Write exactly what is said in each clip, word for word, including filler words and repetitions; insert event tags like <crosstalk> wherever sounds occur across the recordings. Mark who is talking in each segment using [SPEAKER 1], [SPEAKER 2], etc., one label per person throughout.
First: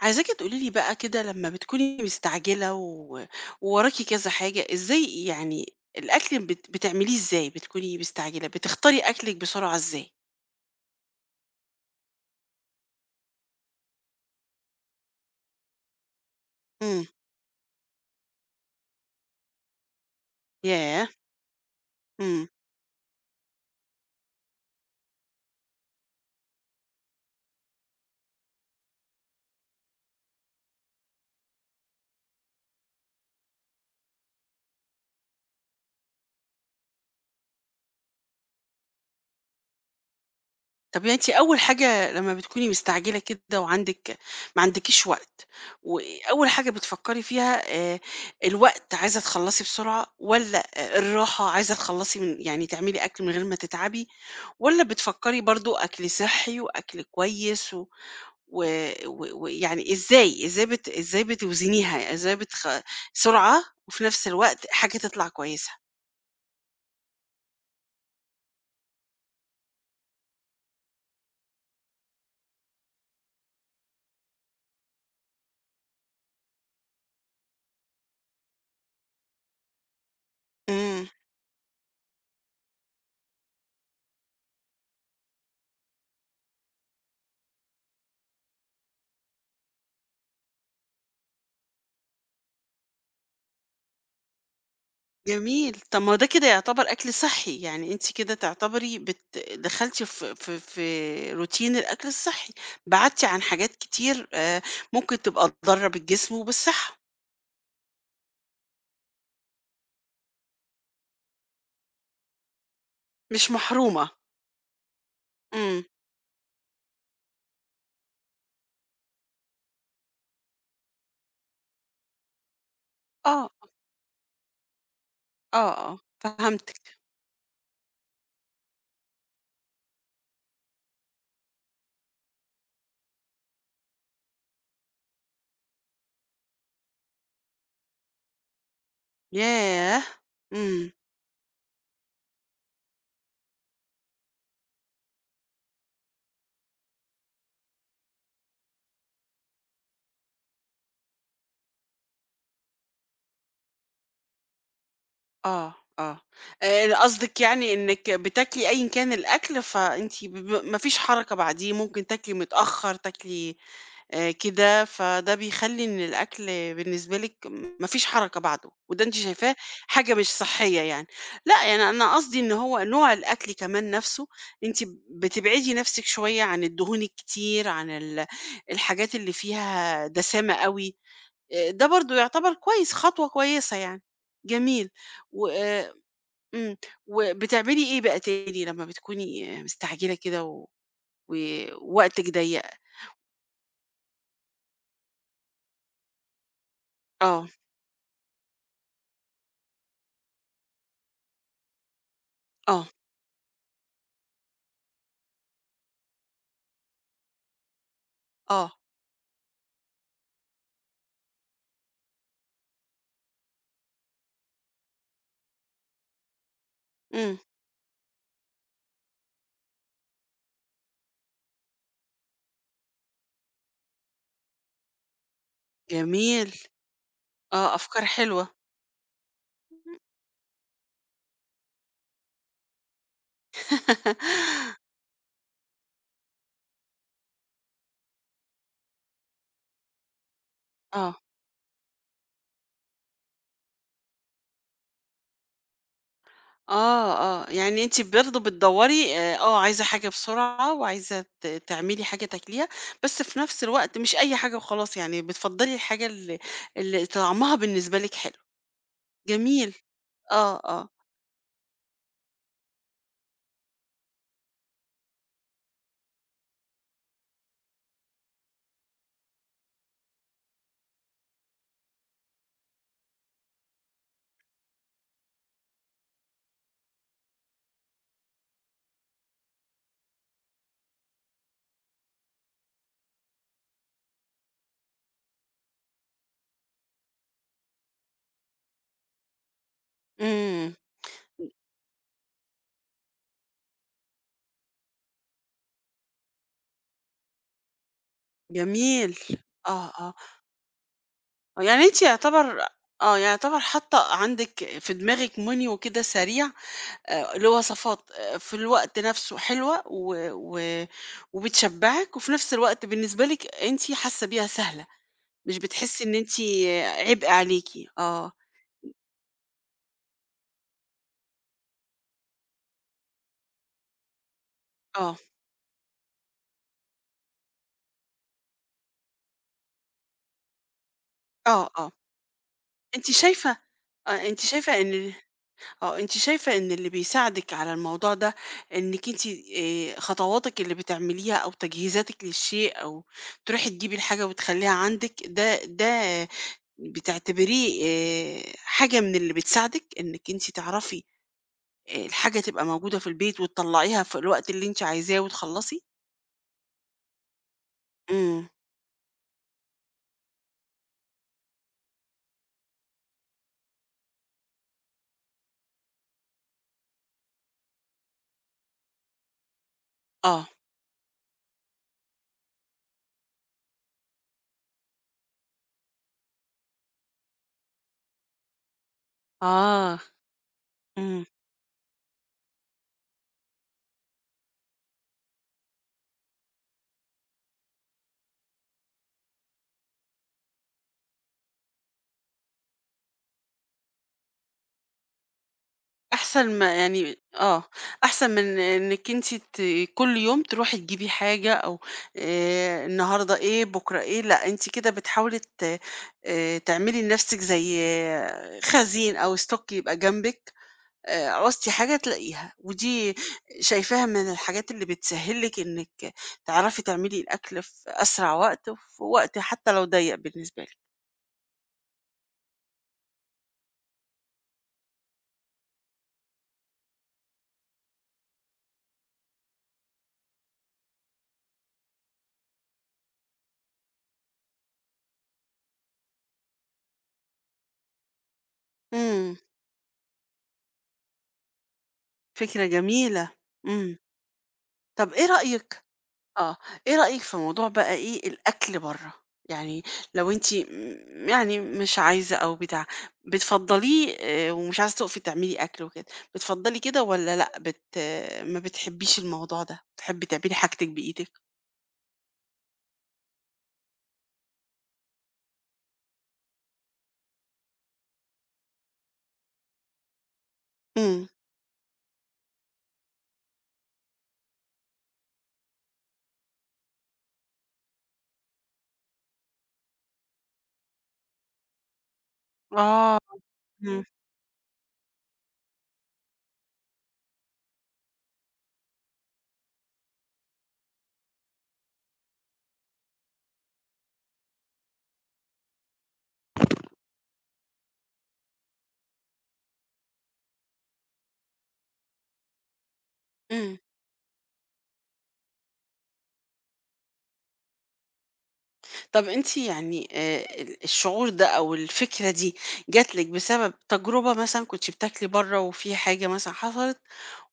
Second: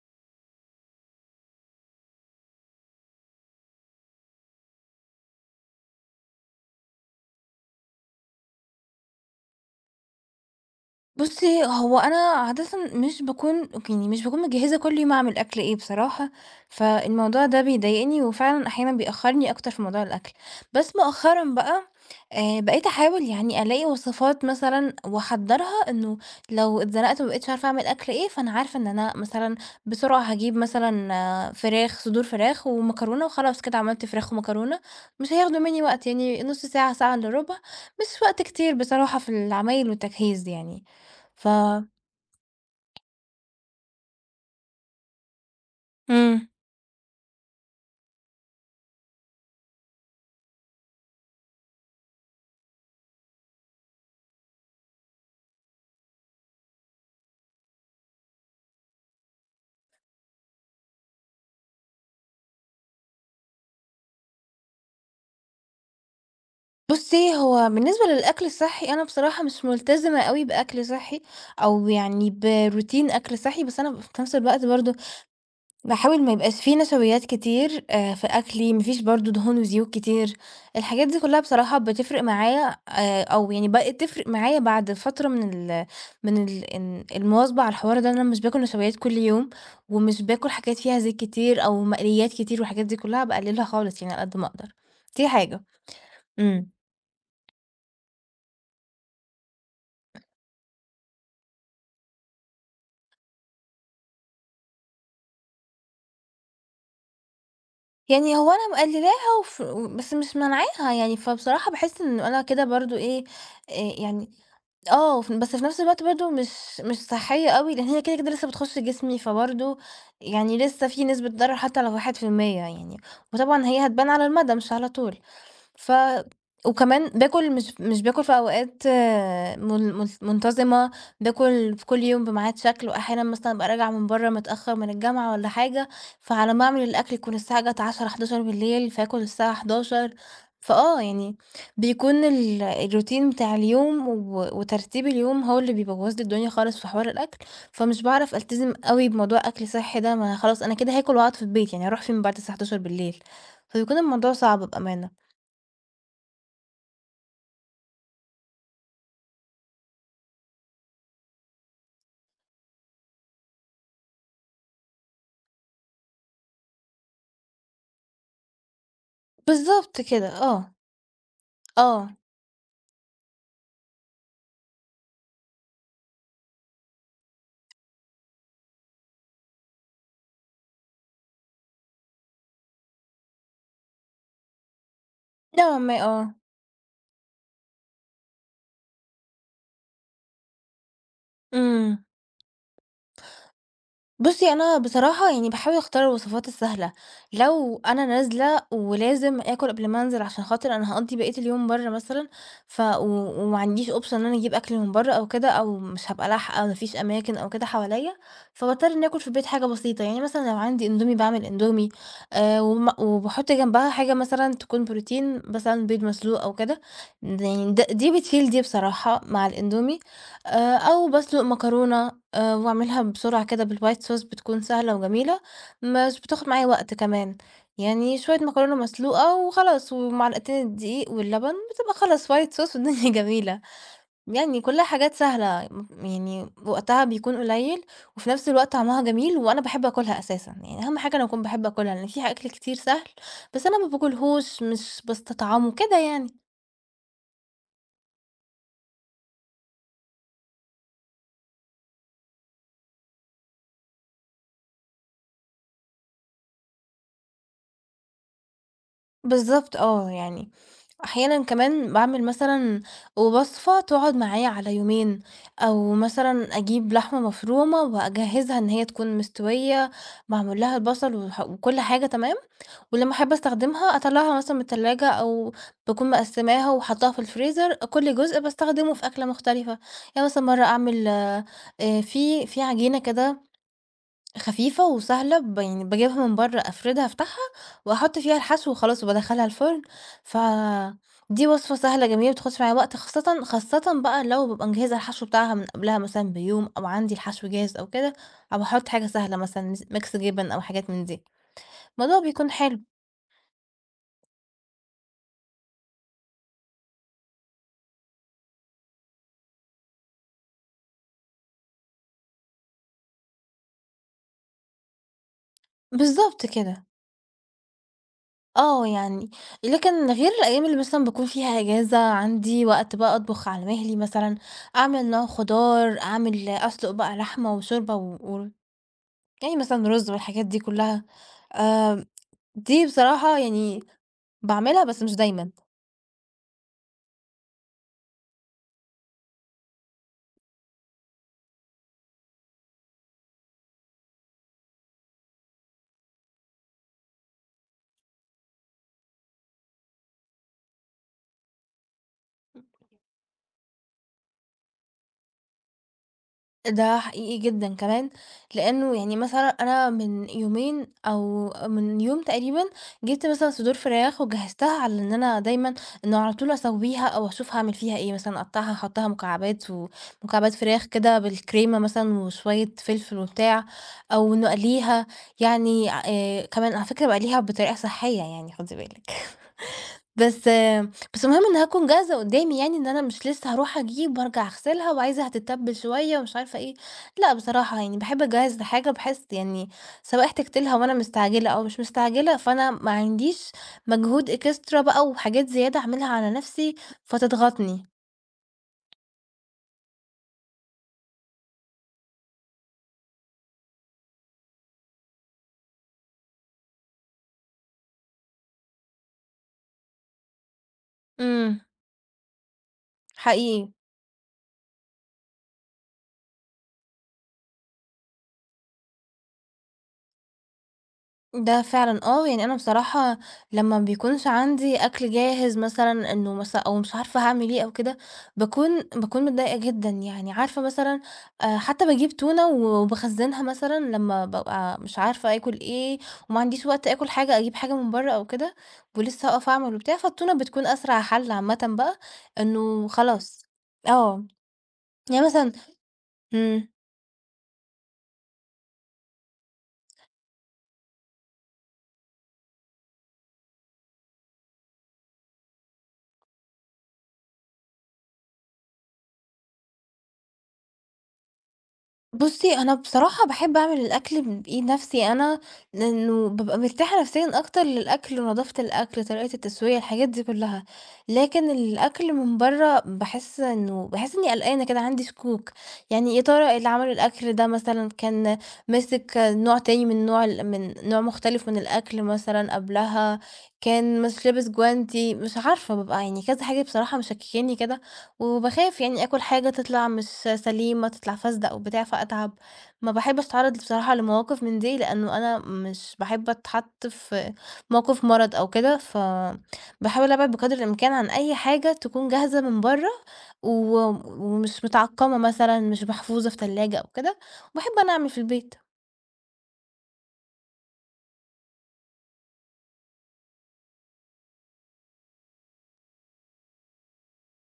[SPEAKER 1] عايزاكِ تقولي لي بقى كده لمّا بتكوني مستعجلة و ووراكِ كذا حاجة، إزاي يعني الأكل بت بتعمليه إزاي بتكوني مستعجلة، بتختاري أكلِك بسرعة إزاي؟
[SPEAKER 2] بُصّي، هو أنا عادةً مش باكون يعني مش باكون مجهّزة كل يوم أعمل أكل إيه بصراحة،
[SPEAKER 1] إمم.
[SPEAKER 2] فالموضوع ده بيضايقني وفعلًا أحيانًا بيأخّرني أكتر في موضوع الأكل، بس
[SPEAKER 1] ياه!
[SPEAKER 2] مؤخرًا بقى
[SPEAKER 1] إمم.
[SPEAKER 2] آآ بقيت أحاول يعني ألاقي وصفات مثلًا وأحضّرها إنه لو اتزنقت وما بقيتش عارفة أعمل أكل إيه، فأنا عارفة إن أنا مثلًا بسرعة هاجيب مثلًا آه، فراخ صدور فراخ ومكرونة وخلاص كده عملت فراخ ومكرونة، مش هياخدوا منّي وقت يعني نُص ساعة، ساعة إلا ربع، مش وقت كتير بصراحة في العمايل والتجهيز يعني.
[SPEAKER 1] طب يعني أنتِ
[SPEAKER 2] ف
[SPEAKER 1] أول حاجة لمّا بتكوني مستعجلة كده وعندِك ما عندكيش وقت، وأول
[SPEAKER 2] إمم.
[SPEAKER 1] حاجة بتفكّري فيها آآ الوقت عايزة تخلّصي بسرعة والّا آآ الراحة عايزة تخلّصي من يعني تعملي أكل من غير ما تتعبي والّا بتفكّري برضه أكل صحّي وأكل كويس و و و ويعني إزاي، إزاي بت إزاي بتوزنيها، إزاي بتخ سرعة وفي نفس الوقت حاجة تطلع كويسة.
[SPEAKER 2] بُصّي، هو بالنسبة للأكل الصحّي، أنا بصراحة مش ملتزمة أوي بأكل صحّي أو يعني بروتين أكل صحّي، بس أنا في نفس الوقت برضه باحاول ما يبقاش في نشويات كتير آآ في أكلي، ما فيش برضه دهون وزيوت كتير،
[SPEAKER 1] إمم.
[SPEAKER 2] الحاجات دي كلّها بصراحة بتفرق معايا آآ أو يعني بقت تفرق معايا بعد فترة من ال من ال إن المواظبة على الحوار ده، إن أنا مش باكل نشويات كل يوم ومش باكل حاجات فيها زيت كتير أو مقليات كتير والحاجات دي كلّها، باقللها خالص يعني على قد ما أقدر، دي حاجة.
[SPEAKER 1] جميل، طب ما هو ده كده
[SPEAKER 2] إمم.
[SPEAKER 1] يعتبر أكل صحّي، يعني أنتِ كده تعتبري بت دخلتِ في في في روتين الأكل الصحّي، بعدتِ عن حاجات كتير آآ، ممكن تبقى تضر بالجسم وبالصحة،
[SPEAKER 2] يعني هو أنا مقللاها وف بس مش مانعاها يعني، فبصراحة باحس إنه أنا كده برضه إيه،
[SPEAKER 1] مش
[SPEAKER 2] آآ
[SPEAKER 1] محرومة.
[SPEAKER 2] يعني آه، ف بس في نفس
[SPEAKER 1] إمم،
[SPEAKER 2] الوقت برضه مش مش صحّية أوي، لإن هي كده، كده لسه بتخش جسمي، فبرضه يعني لسه في نسبة ضرر حتى لو واحد في المية يعني،
[SPEAKER 1] آه،
[SPEAKER 2] وطبعًا هي هتبان على المدى مش على طول.
[SPEAKER 1] آه،
[SPEAKER 2] ف
[SPEAKER 1] آه، فهمتِك،
[SPEAKER 2] وكمان باكل مش مش باكل في أوقات من من منتظمة، باكل في كل يوم بميعاد شكل، وأحيانًا مثلًا أبقى راجعة من برّه متأخر من الجامعة والّا حاجة، فعلى ما أعمل الأكل تكون الساعة جات العاشرة، الحادية عشرة فآكل الساعة
[SPEAKER 1] ياه!
[SPEAKER 2] الحادية عشرة
[SPEAKER 1] إمم.
[SPEAKER 2] فآه يعني بيكون ال الروتين بتاع اليوم و وترتيب اليوم هو اللي بيبوظ لي الدنيا خالص في حوار الأكل، فمش باعرف ألتزم أوي بموضوع أكل صحي ده، ما خلاص أنا كده هاكل وأقعد في البيت، يعني هاروح فين بعد الساعة الحادية عشرة؟ فبيكون الموضوع صعب بأمانة.
[SPEAKER 1] آه، آه. آآ قصدِك يعني إنِّك بتاكلي أيًا كان الأكل، فأنتِ ب ب ما فيش حركة بعديه، ممكن تاكلي متأخّر، تاكلي آآ كده، فده بيخلّي إن الأكل بالنسبة لِك ما فيش حركة بعده، وده أنتِ شايفاه
[SPEAKER 2] بالضبط
[SPEAKER 1] حاجة مش
[SPEAKER 2] كده، آه،
[SPEAKER 1] صحّية يعني. لأ، يعني أنا
[SPEAKER 2] آه،
[SPEAKER 1] قصدي إن هو نوع الأكل كمان نَفْسه، أنتِ بتبعدي نَفْسِك شوية عن الدهون الكتير، عن ال الحاجات اللي فيها دسامة أوي، آآ ده برضه يعتبر كويس، خطوة كويسة يعني. جميل. و
[SPEAKER 2] نوعًا ما آه،
[SPEAKER 1] إمم، وبتعملي إيه بقى تاني لمّا بتكوني مستعجلة كده و
[SPEAKER 2] إمم.
[SPEAKER 1] ووقتِك ضيّق؟
[SPEAKER 2] بُصّي، أنا بصراحة يعني باحاول أختار الوصفات السهلة،
[SPEAKER 1] آه،
[SPEAKER 2] لو أنا نازلة ولازم آكل قبل ما أنزل عشان خاطر أنا هاقضّي بقية اليوم برّه مثلًا، ف
[SPEAKER 1] آه،
[SPEAKER 2] و وما عنديش option إن أنا أجيب أكل من برّه أو كده، أو مش هابقى لاحقة ما فيش أماكن أو كده حواليّا،
[SPEAKER 1] آه،
[SPEAKER 2] فباضطر إنّي آكل في البيت حاجة بسيطة، يعني مثلًا لو عندي إندومي باعمل إندومي، آآ، وم وباحط جنبها حاجة مثلًا تكون بروتين مثلًا بيض مسلوق أو كده،
[SPEAKER 1] إمم،
[SPEAKER 2] د يعني د دي بتشيل دي بصراحة مع الإندومي، آآ، أو باسلق مكرونة آآ واعملها بسرعة كده بالwhite sauce بتكون سهلة وجميلة، مش بتاخد
[SPEAKER 1] جميل،
[SPEAKER 2] معايا وقت كمان،
[SPEAKER 1] آه، أفكار
[SPEAKER 2] يعني شوية
[SPEAKER 1] حلوة.
[SPEAKER 2] مكرونة مسلوقة وخلاص، ومعلقتين الدقيق واللبن بتبقى خلاص white sauce والدنيا <laughs> جميلة، يعني
[SPEAKER 1] <laughs>
[SPEAKER 2] كلّها حاجات سهلة، م يعني وقتها بيكون قليل، وفي نفس الوقت طعمها جميل، وأنا باحب آكلها أساسًا، يعني أهم حاجة
[SPEAKER 1] آه،
[SPEAKER 2] أنا أكون باحب آكلها، لإن في أكل كتير سهل، بس أنا ما باكلهوش، مش باستطعمه، كده يعني.
[SPEAKER 1] آه، آه، يعني أنتِ برضه بتدوّري آآ، آه، عايزة حاجة بسرعة وعايزة ت تعملي حاجة تاكليها، بس في نفس الوقت مش أي حاجة وخلاص، يعني بتفضّلي الحاجة ال اللي طعمها بالنسبة لِك حلو، جميل،
[SPEAKER 2] بالضبط آه، يعني
[SPEAKER 1] آه، آه،
[SPEAKER 2] أحيانًا كمان باعمل مثلًا وصفة تقعد معايا على يومين، أو مثلًا أجيب لحمة مفرومة وأجهزها إن هي تكون مستوية، معمول لها البصل وح وكل حاجة تمام، ولمّا أحب أستخدمها أطلعها مثلًا من التلاجة أو باكون مقسماها وحاطاها في الفريزر، كل جزء باستخدمه في أكلة مختلفة، يعني مثلًا مرة أعمل آآ، في في عجينة كده خفيفة وسهلة ب يعني باجيبها من برّه أفردها أفتحها وأحط فيها الحشو وخلاص وبادخّلها الفرن، ف
[SPEAKER 1] إمم،
[SPEAKER 2] دي وصفة سهلة جميلة ما بتاخدش معايا وقت خاصةً خاصةً بقى لو بابقى مجهّزة الحشو بتاعها من قبلها مثلًا بيوم أو عندي الحشو جاهز أو كده، أو باحط حاجة
[SPEAKER 1] جميل،
[SPEAKER 2] سهلة مثلًا مس
[SPEAKER 1] آه، آه.
[SPEAKER 2] ميكس جبن أو حاجات من دي،
[SPEAKER 1] آه، يعني أنتِ
[SPEAKER 2] الموضوع بيكون
[SPEAKER 1] يعتبر
[SPEAKER 2] حلو.
[SPEAKER 1] آه، يعني يعتبر حاطة عندِك في دماغِك menu كده سريع آآ، لوصفات آآ، في الوقت نفسه حلوة و و وبتشبعِك، وفي نفس الوقت بالنسبة لِك أنتِ حاسة بيها سهلة، مش بتحسي إن أنتِ
[SPEAKER 2] بالضبط كده،
[SPEAKER 1] عبء عليكِ. آه،
[SPEAKER 2] آه يعني لكن غير الأيام اللي مثلًا باكون فيها إجازة عندي وقت بقى أطبخ على مهلي مثلًا، أعمل
[SPEAKER 1] آه،
[SPEAKER 2] نوع خضار، أعمل أسلُق بقى لحمة وشوربة و و يعني مثلًا رُز والحاجات دي كلّها،
[SPEAKER 1] آه، آه،
[SPEAKER 2] آآ دي
[SPEAKER 1] أنتِ
[SPEAKER 2] بصراحة
[SPEAKER 1] شايفة
[SPEAKER 2] يعني
[SPEAKER 1] آه، أنتِ شايفة
[SPEAKER 2] باعملها بس
[SPEAKER 1] إن
[SPEAKER 2] مش دايمًا،
[SPEAKER 1] آه، أنتِ شايفة إن اللي بيساعدِك على الموضوع ده إنِّك أنتِ آآ، خطواتِك اللي بتعمليها أو تجهيزاتِك للشيء أو تروحي تجيبي الحاجة وتخلّيها عندِك، ده ده بتعتبريه آآ، حاجة من اللي بتساعدِك إنِّك أنتِ تعرفي آآ، الحاجة تبقى موجودة في البيت وتطلّعيها في الوقت اللي أنتِ عايزاه وتخلّصي؟
[SPEAKER 2] ده حقيقي جدًا كمان،
[SPEAKER 1] إمم،
[SPEAKER 2] لإنه يعني مثلًا أنا من يومين أو من يوم تقريبًا جِبت مثلًا صدور فراخ وجهّزتها على إن أنا دايمًا إنه على طول أسوّيها أو أشوف هاعمل فيها إيه، مثلًا أقطّعها أحطّها مكعبات
[SPEAKER 1] آه،
[SPEAKER 2] ومكعبات فراخ كده بالكريمة مثلًا وشوية فلفل وبتاع، أو إنه أقليها يعني آآ كمان على فكرة باقليها بطريقة صحية يعني خُدي بالِك.
[SPEAKER 1] آه،
[SPEAKER 2] بس
[SPEAKER 1] إمم.
[SPEAKER 2] بس المهم إنها تكون جاهزة قدّامي يعني، إن أنا مش لسه هاروح أجيب وأرجع أغسلها وعايزة هتتبّل شوية ومش عارفة إيه، لأ بصراحة يعني باحب أجهّز الحاجة بحيث يعني سواء احتجت لها وأنا مستعجلة أو مش مستعجلة، فأنا ما عنديش مجهود extra بقى وحاجات زيادة أعملها على
[SPEAKER 1] أحسن ما
[SPEAKER 2] نَفْسي
[SPEAKER 1] يعني آه،
[SPEAKER 2] فتضغطني.
[SPEAKER 1] أحسن من إنِّك أنتِ ت كل يوم تروحي تجيبي حاجة أو آآ النهارده إيه، بُكرة إيه، لأ، أنتِ كده بتحاولي ت آآ تعملي لنفسِك زي آه، خزين أو stock يبقى جنبِك، آآ
[SPEAKER 2] إمم،
[SPEAKER 1] عوزتِ حاجة تلاقيها، ودي
[SPEAKER 2] حقيقي.
[SPEAKER 1] شايفاها من الحاجات اللي بتسهِّل لِك إنِّك تعرفي تعملي الأكل في أسرع وقت وفي وقت حتى لو ضيّق بالنسبة لِك.
[SPEAKER 2] ده فعلًا آه، يعني أنا بصراحة لمّا ما بيكونش عندي أكل جاهز مثلًا إنه مثلًا أو مش عارفة هاعمل إيه أو كده، باكون باكون متضايقة جدًا يعني عارفة مثلًا آآ، حتى باجيب تونة وباخزّنها مثلًا لمّا بابقى مش عارفة آكل إيه وما عنديش وقت آكل حاجة، أجيب حاجة من برّه أو كده ولسه
[SPEAKER 1] إمم،
[SPEAKER 2] هاقف أعمل وبتاع، فالتونة بتكون أسرع حل عامةً بقى
[SPEAKER 1] فكرة
[SPEAKER 2] إنه
[SPEAKER 1] جميلة،
[SPEAKER 2] خلاص.
[SPEAKER 1] إمم.
[SPEAKER 2] آه،
[SPEAKER 1] طَب
[SPEAKER 2] يعني
[SPEAKER 1] إيه
[SPEAKER 2] مثلًا
[SPEAKER 1] رأيِك آه،
[SPEAKER 2] إمم.
[SPEAKER 1] إيه رأيِك في موضوع بقى إيه الأكل برّه؟ يعني لو أنتِ م يعني مش عايزة أو بتاع، بتفضّليه آآ ومش عايزة تُقفي تعملي أكل وكده، بتفضّلي كده والّا لأ بت آه، ما بتحبّيش الموضوع ده، بتحبّي تعملي حاجتِك بإيدِك؟
[SPEAKER 2] بُصّي، أنا بصراحة باحب أعمل الأكل ب بإيد نَفْسي أنا، لإنه بابقى مرتاحة نفسيًا أكتر للأكل ونضافة الأكل، طريقة التسوية، الحاجات دي كلّها.
[SPEAKER 1] إمم،
[SPEAKER 2] لكن الأكل من برّه باحس إنه باحس إنّي قلقانة كده، عندي شكوك، يعني يا ترى اللي عمل الأكل ده مثلًا كان ماسك نوع تاني من نوع ال من نوع مختلف من الأكل مثلًا
[SPEAKER 1] آه،
[SPEAKER 2] قبلها، كان
[SPEAKER 1] إمم،
[SPEAKER 2] مش لابس جوانتي، مش عارفة، بابقى يعني كذا حاجة بصراحة مشكّكاني كده، وباخاف يعني آكل حاجة تطلع مش سليمة، تطلع فاسدة أو بتاع فأتعب، ما باحبش أتعرّض بصراحة لمواقف من دي، لأنه أنا مش باحب أتحط في موقف مرض أو كده، فباحاول أبعد بقدر الإمكان عن أي حاجة تكون جاهزة من برّه، و
[SPEAKER 1] إمم.
[SPEAKER 2] ومش متعقّمة مثلًا، مش محفوظة في تلاجة أو كده، وباحب أنا أعمل في البيت.
[SPEAKER 1] طب أنتِ يعني آآ ال الشعور ده أو الفكرة دي جات لِك بسبب تجربة مثلًا كنتِ بتاكلي برّه وفي حاجة مثلًا حصلت،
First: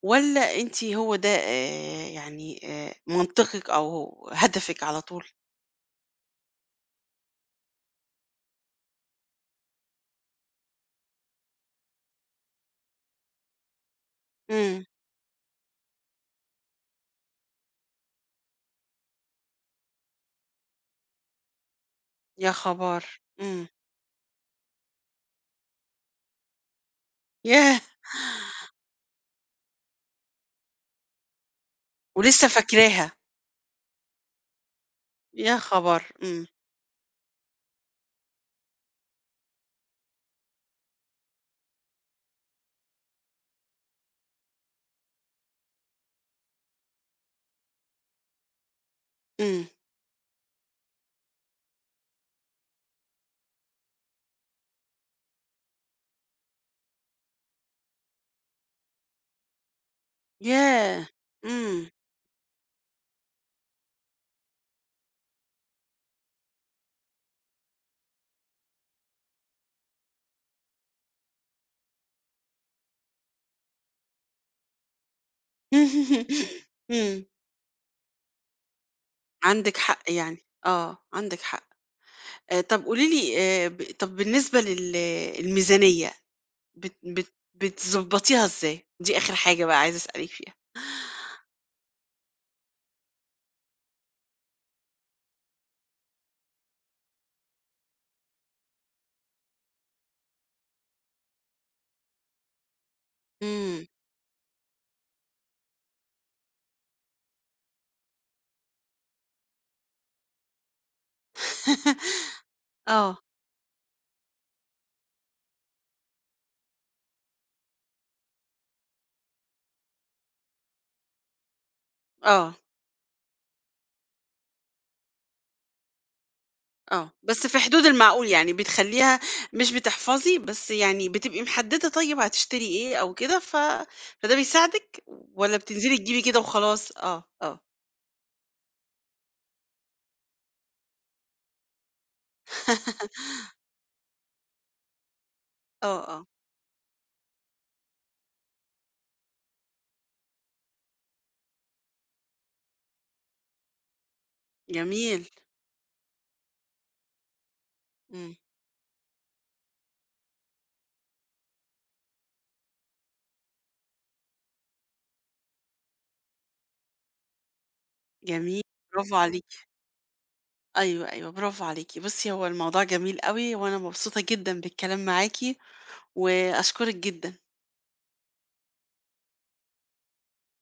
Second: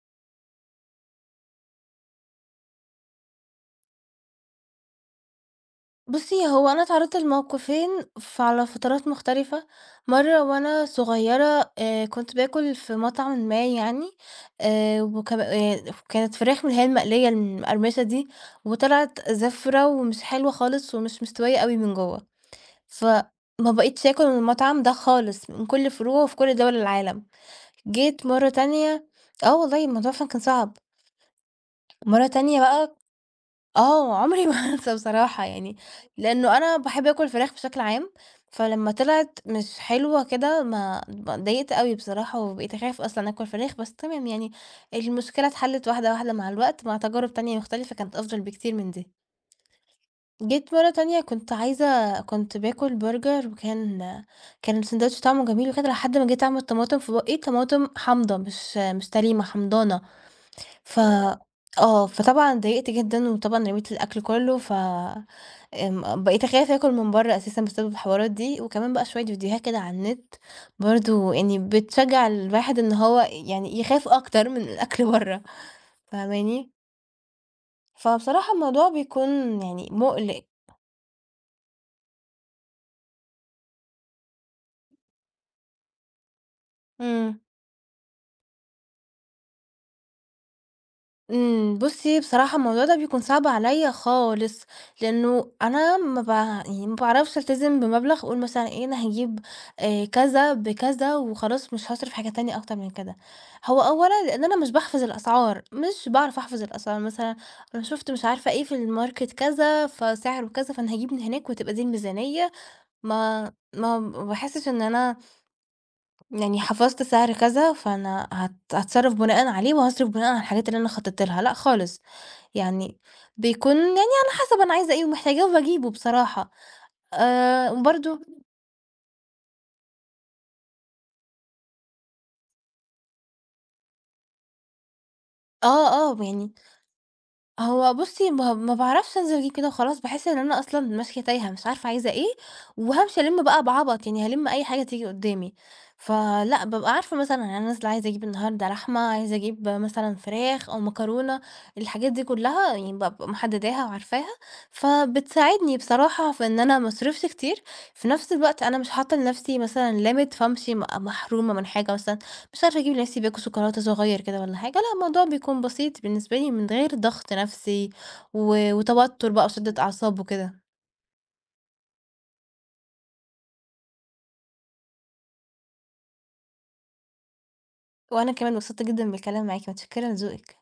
[SPEAKER 1] والّا أنتِ هو ده آآ يعني آآ منطقِك أو هدفِك على طول؟
[SPEAKER 2] بُصّي، هو أنا اتعرّضت لموقفين ف على فترات مختلفة، مرّة وأنا صغيّرة آآ كنت باكل في مطعمٍ ما يعني،
[SPEAKER 1] إمم،
[SPEAKER 2] آآ وكان آآ كانت فراخ من اللي هي المقلية المقرمشة دي، وطلعت زفرة ومش حلوة خالص ومش مستوية أوي من جوّه،
[SPEAKER 1] يا خبر!
[SPEAKER 2] فما
[SPEAKER 1] إمم،
[SPEAKER 2] بقيتش آكل من المطعم ده خالص من كل فروعه في كل دول العالم.
[SPEAKER 1] ياه!
[SPEAKER 2] جيت مرّة تانية آه والله الموضوع فعلًا كان صعب، مرّة
[SPEAKER 1] ولسه
[SPEAKER 2] تانية بقى
[SPEAKER 1] فاكراها،
[SPEAKER 2] آه، عمري ما هانسى بصراحة
[SPEAKER 1] يا
[SPEAKER 2] يعني،
[SPEAKER 1] خبر! إمم،
[SPEAKER 2] لإنه أنا باحب آكل فراخ بشكل عام، فلمّا طلعت مش حلوة كده ما ب اتضايقت أوي بصراحة، وبقيت أخاف أصلًا آكل فراخ، بس تمام يعني المشكلة اتحلت واحدة واحدة مع الوقت، مع تجارب تانية مختلفة كانت أفضل بكتير من دي.
[SPEAKER 1] إمم،
[SPEAKER 2] جيت مرة تانية كنت عايزة كنت باكل برجر وكان كان الساندوتش طعمه جميل وكده، لحد ما جيت أعمل طماطم في بُقّي، طماطم حامضة مش مش سليمة، حمضانة. ف
[SPEAKER 1] ياه! إمم،
[SPEAKER 2] آه، فطبعًا اتضايقت جدًا، وطبعًا رميت الأكل كلّه، ف آمم، بقيت أخاف آكل من برّه أساسًا بسبب الحوارات دي، وكمان بقى شوية فيديوهات كده على النت برضه يعني بتشجّع الواحد إن هو يعني يخاف أكتر من الأكل برّه،
[SPEAKER 1] <laughs>
[SPEAKER 2] فاهماني؟
[SPEAKER 1] إمم،
[SPEAKER 2] فبصراحة الموضوع بيكون
[SPEAKER 1] عندِك
[SPEAKER 2] يعني
[SPEAKER 1] حق يعني،
[SPEAKER 2] مُقلق.
[SPEAKER 1] آه، عندِك حق. آآ طب قولي لي آآ ب طب بالنسبة لل الميزانية بت بت
[SPEAKER 2] إمم.
[SPEAKER 1] بتضبّطيها إزاي؟ دي آخر حاجة بقى عايزة أسألِك فيها.
[SPEAKER 2] إمم، بُصّي بصراحة الموضوع ده بيكون صعب عليَّ خالص، لأنه أنا ما ب يعني ما باعرفش ألتزم بمبلغ أقول مثلًا إيه أنا هاجيب آآ كذا بكذا وخلاص مش هاصرف حاجة تانية أكتر من كده. هو
[SPEAKER 1] إمم.
[SPEAKER 2] أولًا لأن أنا مش باحفظ الأسعار، مش باعرف أحفظ الأسعار، مثلًا أنا شُفت مش عارفة إيه في الماركت كذا، فسعره كذا، فأنا هاجيب من هناك وتبقى دي
[SPEAKER 1] <laughs>
[SPEAKER 2] الميزانية،
[SPEAKER 1] آه،
[SPEAKER 2] ما ما ما باحسش إن أنا يعني حفظت سعر كذا، فأنا هات هاتصرّف بناءً عليه وهاصرف بناءً على الحاجات اللي أنا خطّيت لها، لأ خالص،
[SPEAKER 1] آه،
[SPEAKER 2] يعني بيكون يعني على حسب أنا عايزة إيه ومحتاجاه وباجيبه بصراحة.
[SPEAKER 1] آه، بس في
[SPEAKER 2] آآ
[SPEAKER 1] حدود
[SPEAKER 2] وبرضه
[SPEAKER 1] المعقول يعني بتخلّيها مش بتحفظي، بس يعني بتبقي محددة طيب هتشتري إيه أو كده، ف فده بيساعدِك والّا
[SPEAKER 2] آه،
[SPEAKER 1] بتنزلي
[SPEAKER 2] آه،
[SPEAKER 1] تجيبي كده
[SPEAKER 2] يعني
[SPEAKER 1] وخلاص؟ آه، آه.
[SPEAKER 2] هو بُصّي، ما ما باعرفش أنزل أجيب كده وخلاص، باحس إن أنا أصلًا ماشية تايهة، مش عارفة عايزة إيه، وهامشي ألِم
[SPEAKER 1] <laughs>
[SPEAKER 2] بقى بعبط، يعني هالِم أي حاجة تيجي قدّامي.
[SPEAKER 1] آه، آه،
[SPEAKER 2] فلأ، بابقى عارفة مثلًا يعني أنا نازلة عايزة أجيب النهارده لحمة، عايزة أجيب مثلًا فراخ أو مكرونة، الحاجات دي كلّها يعني بابقى محدّداها وعارفاها،
[SPEAKER 1] جميل،
[SPEAKER 2] فبتساعدني بصراحة في إن أنا ما أصرفش كتير، في نفس
[SPEAKER 1] إمم،
[SPEAKER 2] الوقت أنا مش حاطة لنفسي مثلًا limit فامشي م محرومة من حاجة مثلًا، مش عارفة أجيب لنفسي باكو شوكولاتة صغير كده والّا حاجة، لأ الموضوع بيكون بسيط بالنسبة لي من غير ضغط نفسي
[SPEAKER 1] جميل،
[SPEAKER 2] و
[SPEAKER 1] برافو
[SPEAKER 2] وتوتر بقى
[SPEAKER 1] عليكِ،
[SPEAKER 2] وشدة أعصاب وكده.
[SPEAKER 1] أيوه، أيوه، برافو عليكِ. بُصّي، هو الموضوع جميل أوي وأنا مبسوطة جدًا بالكلام معاكِ وأشكرِك جدًا.
[SPEAKER 2] وأنا كمان مبسوطة جدًا بالكلام معاكِ، متشكرة لذوقِك.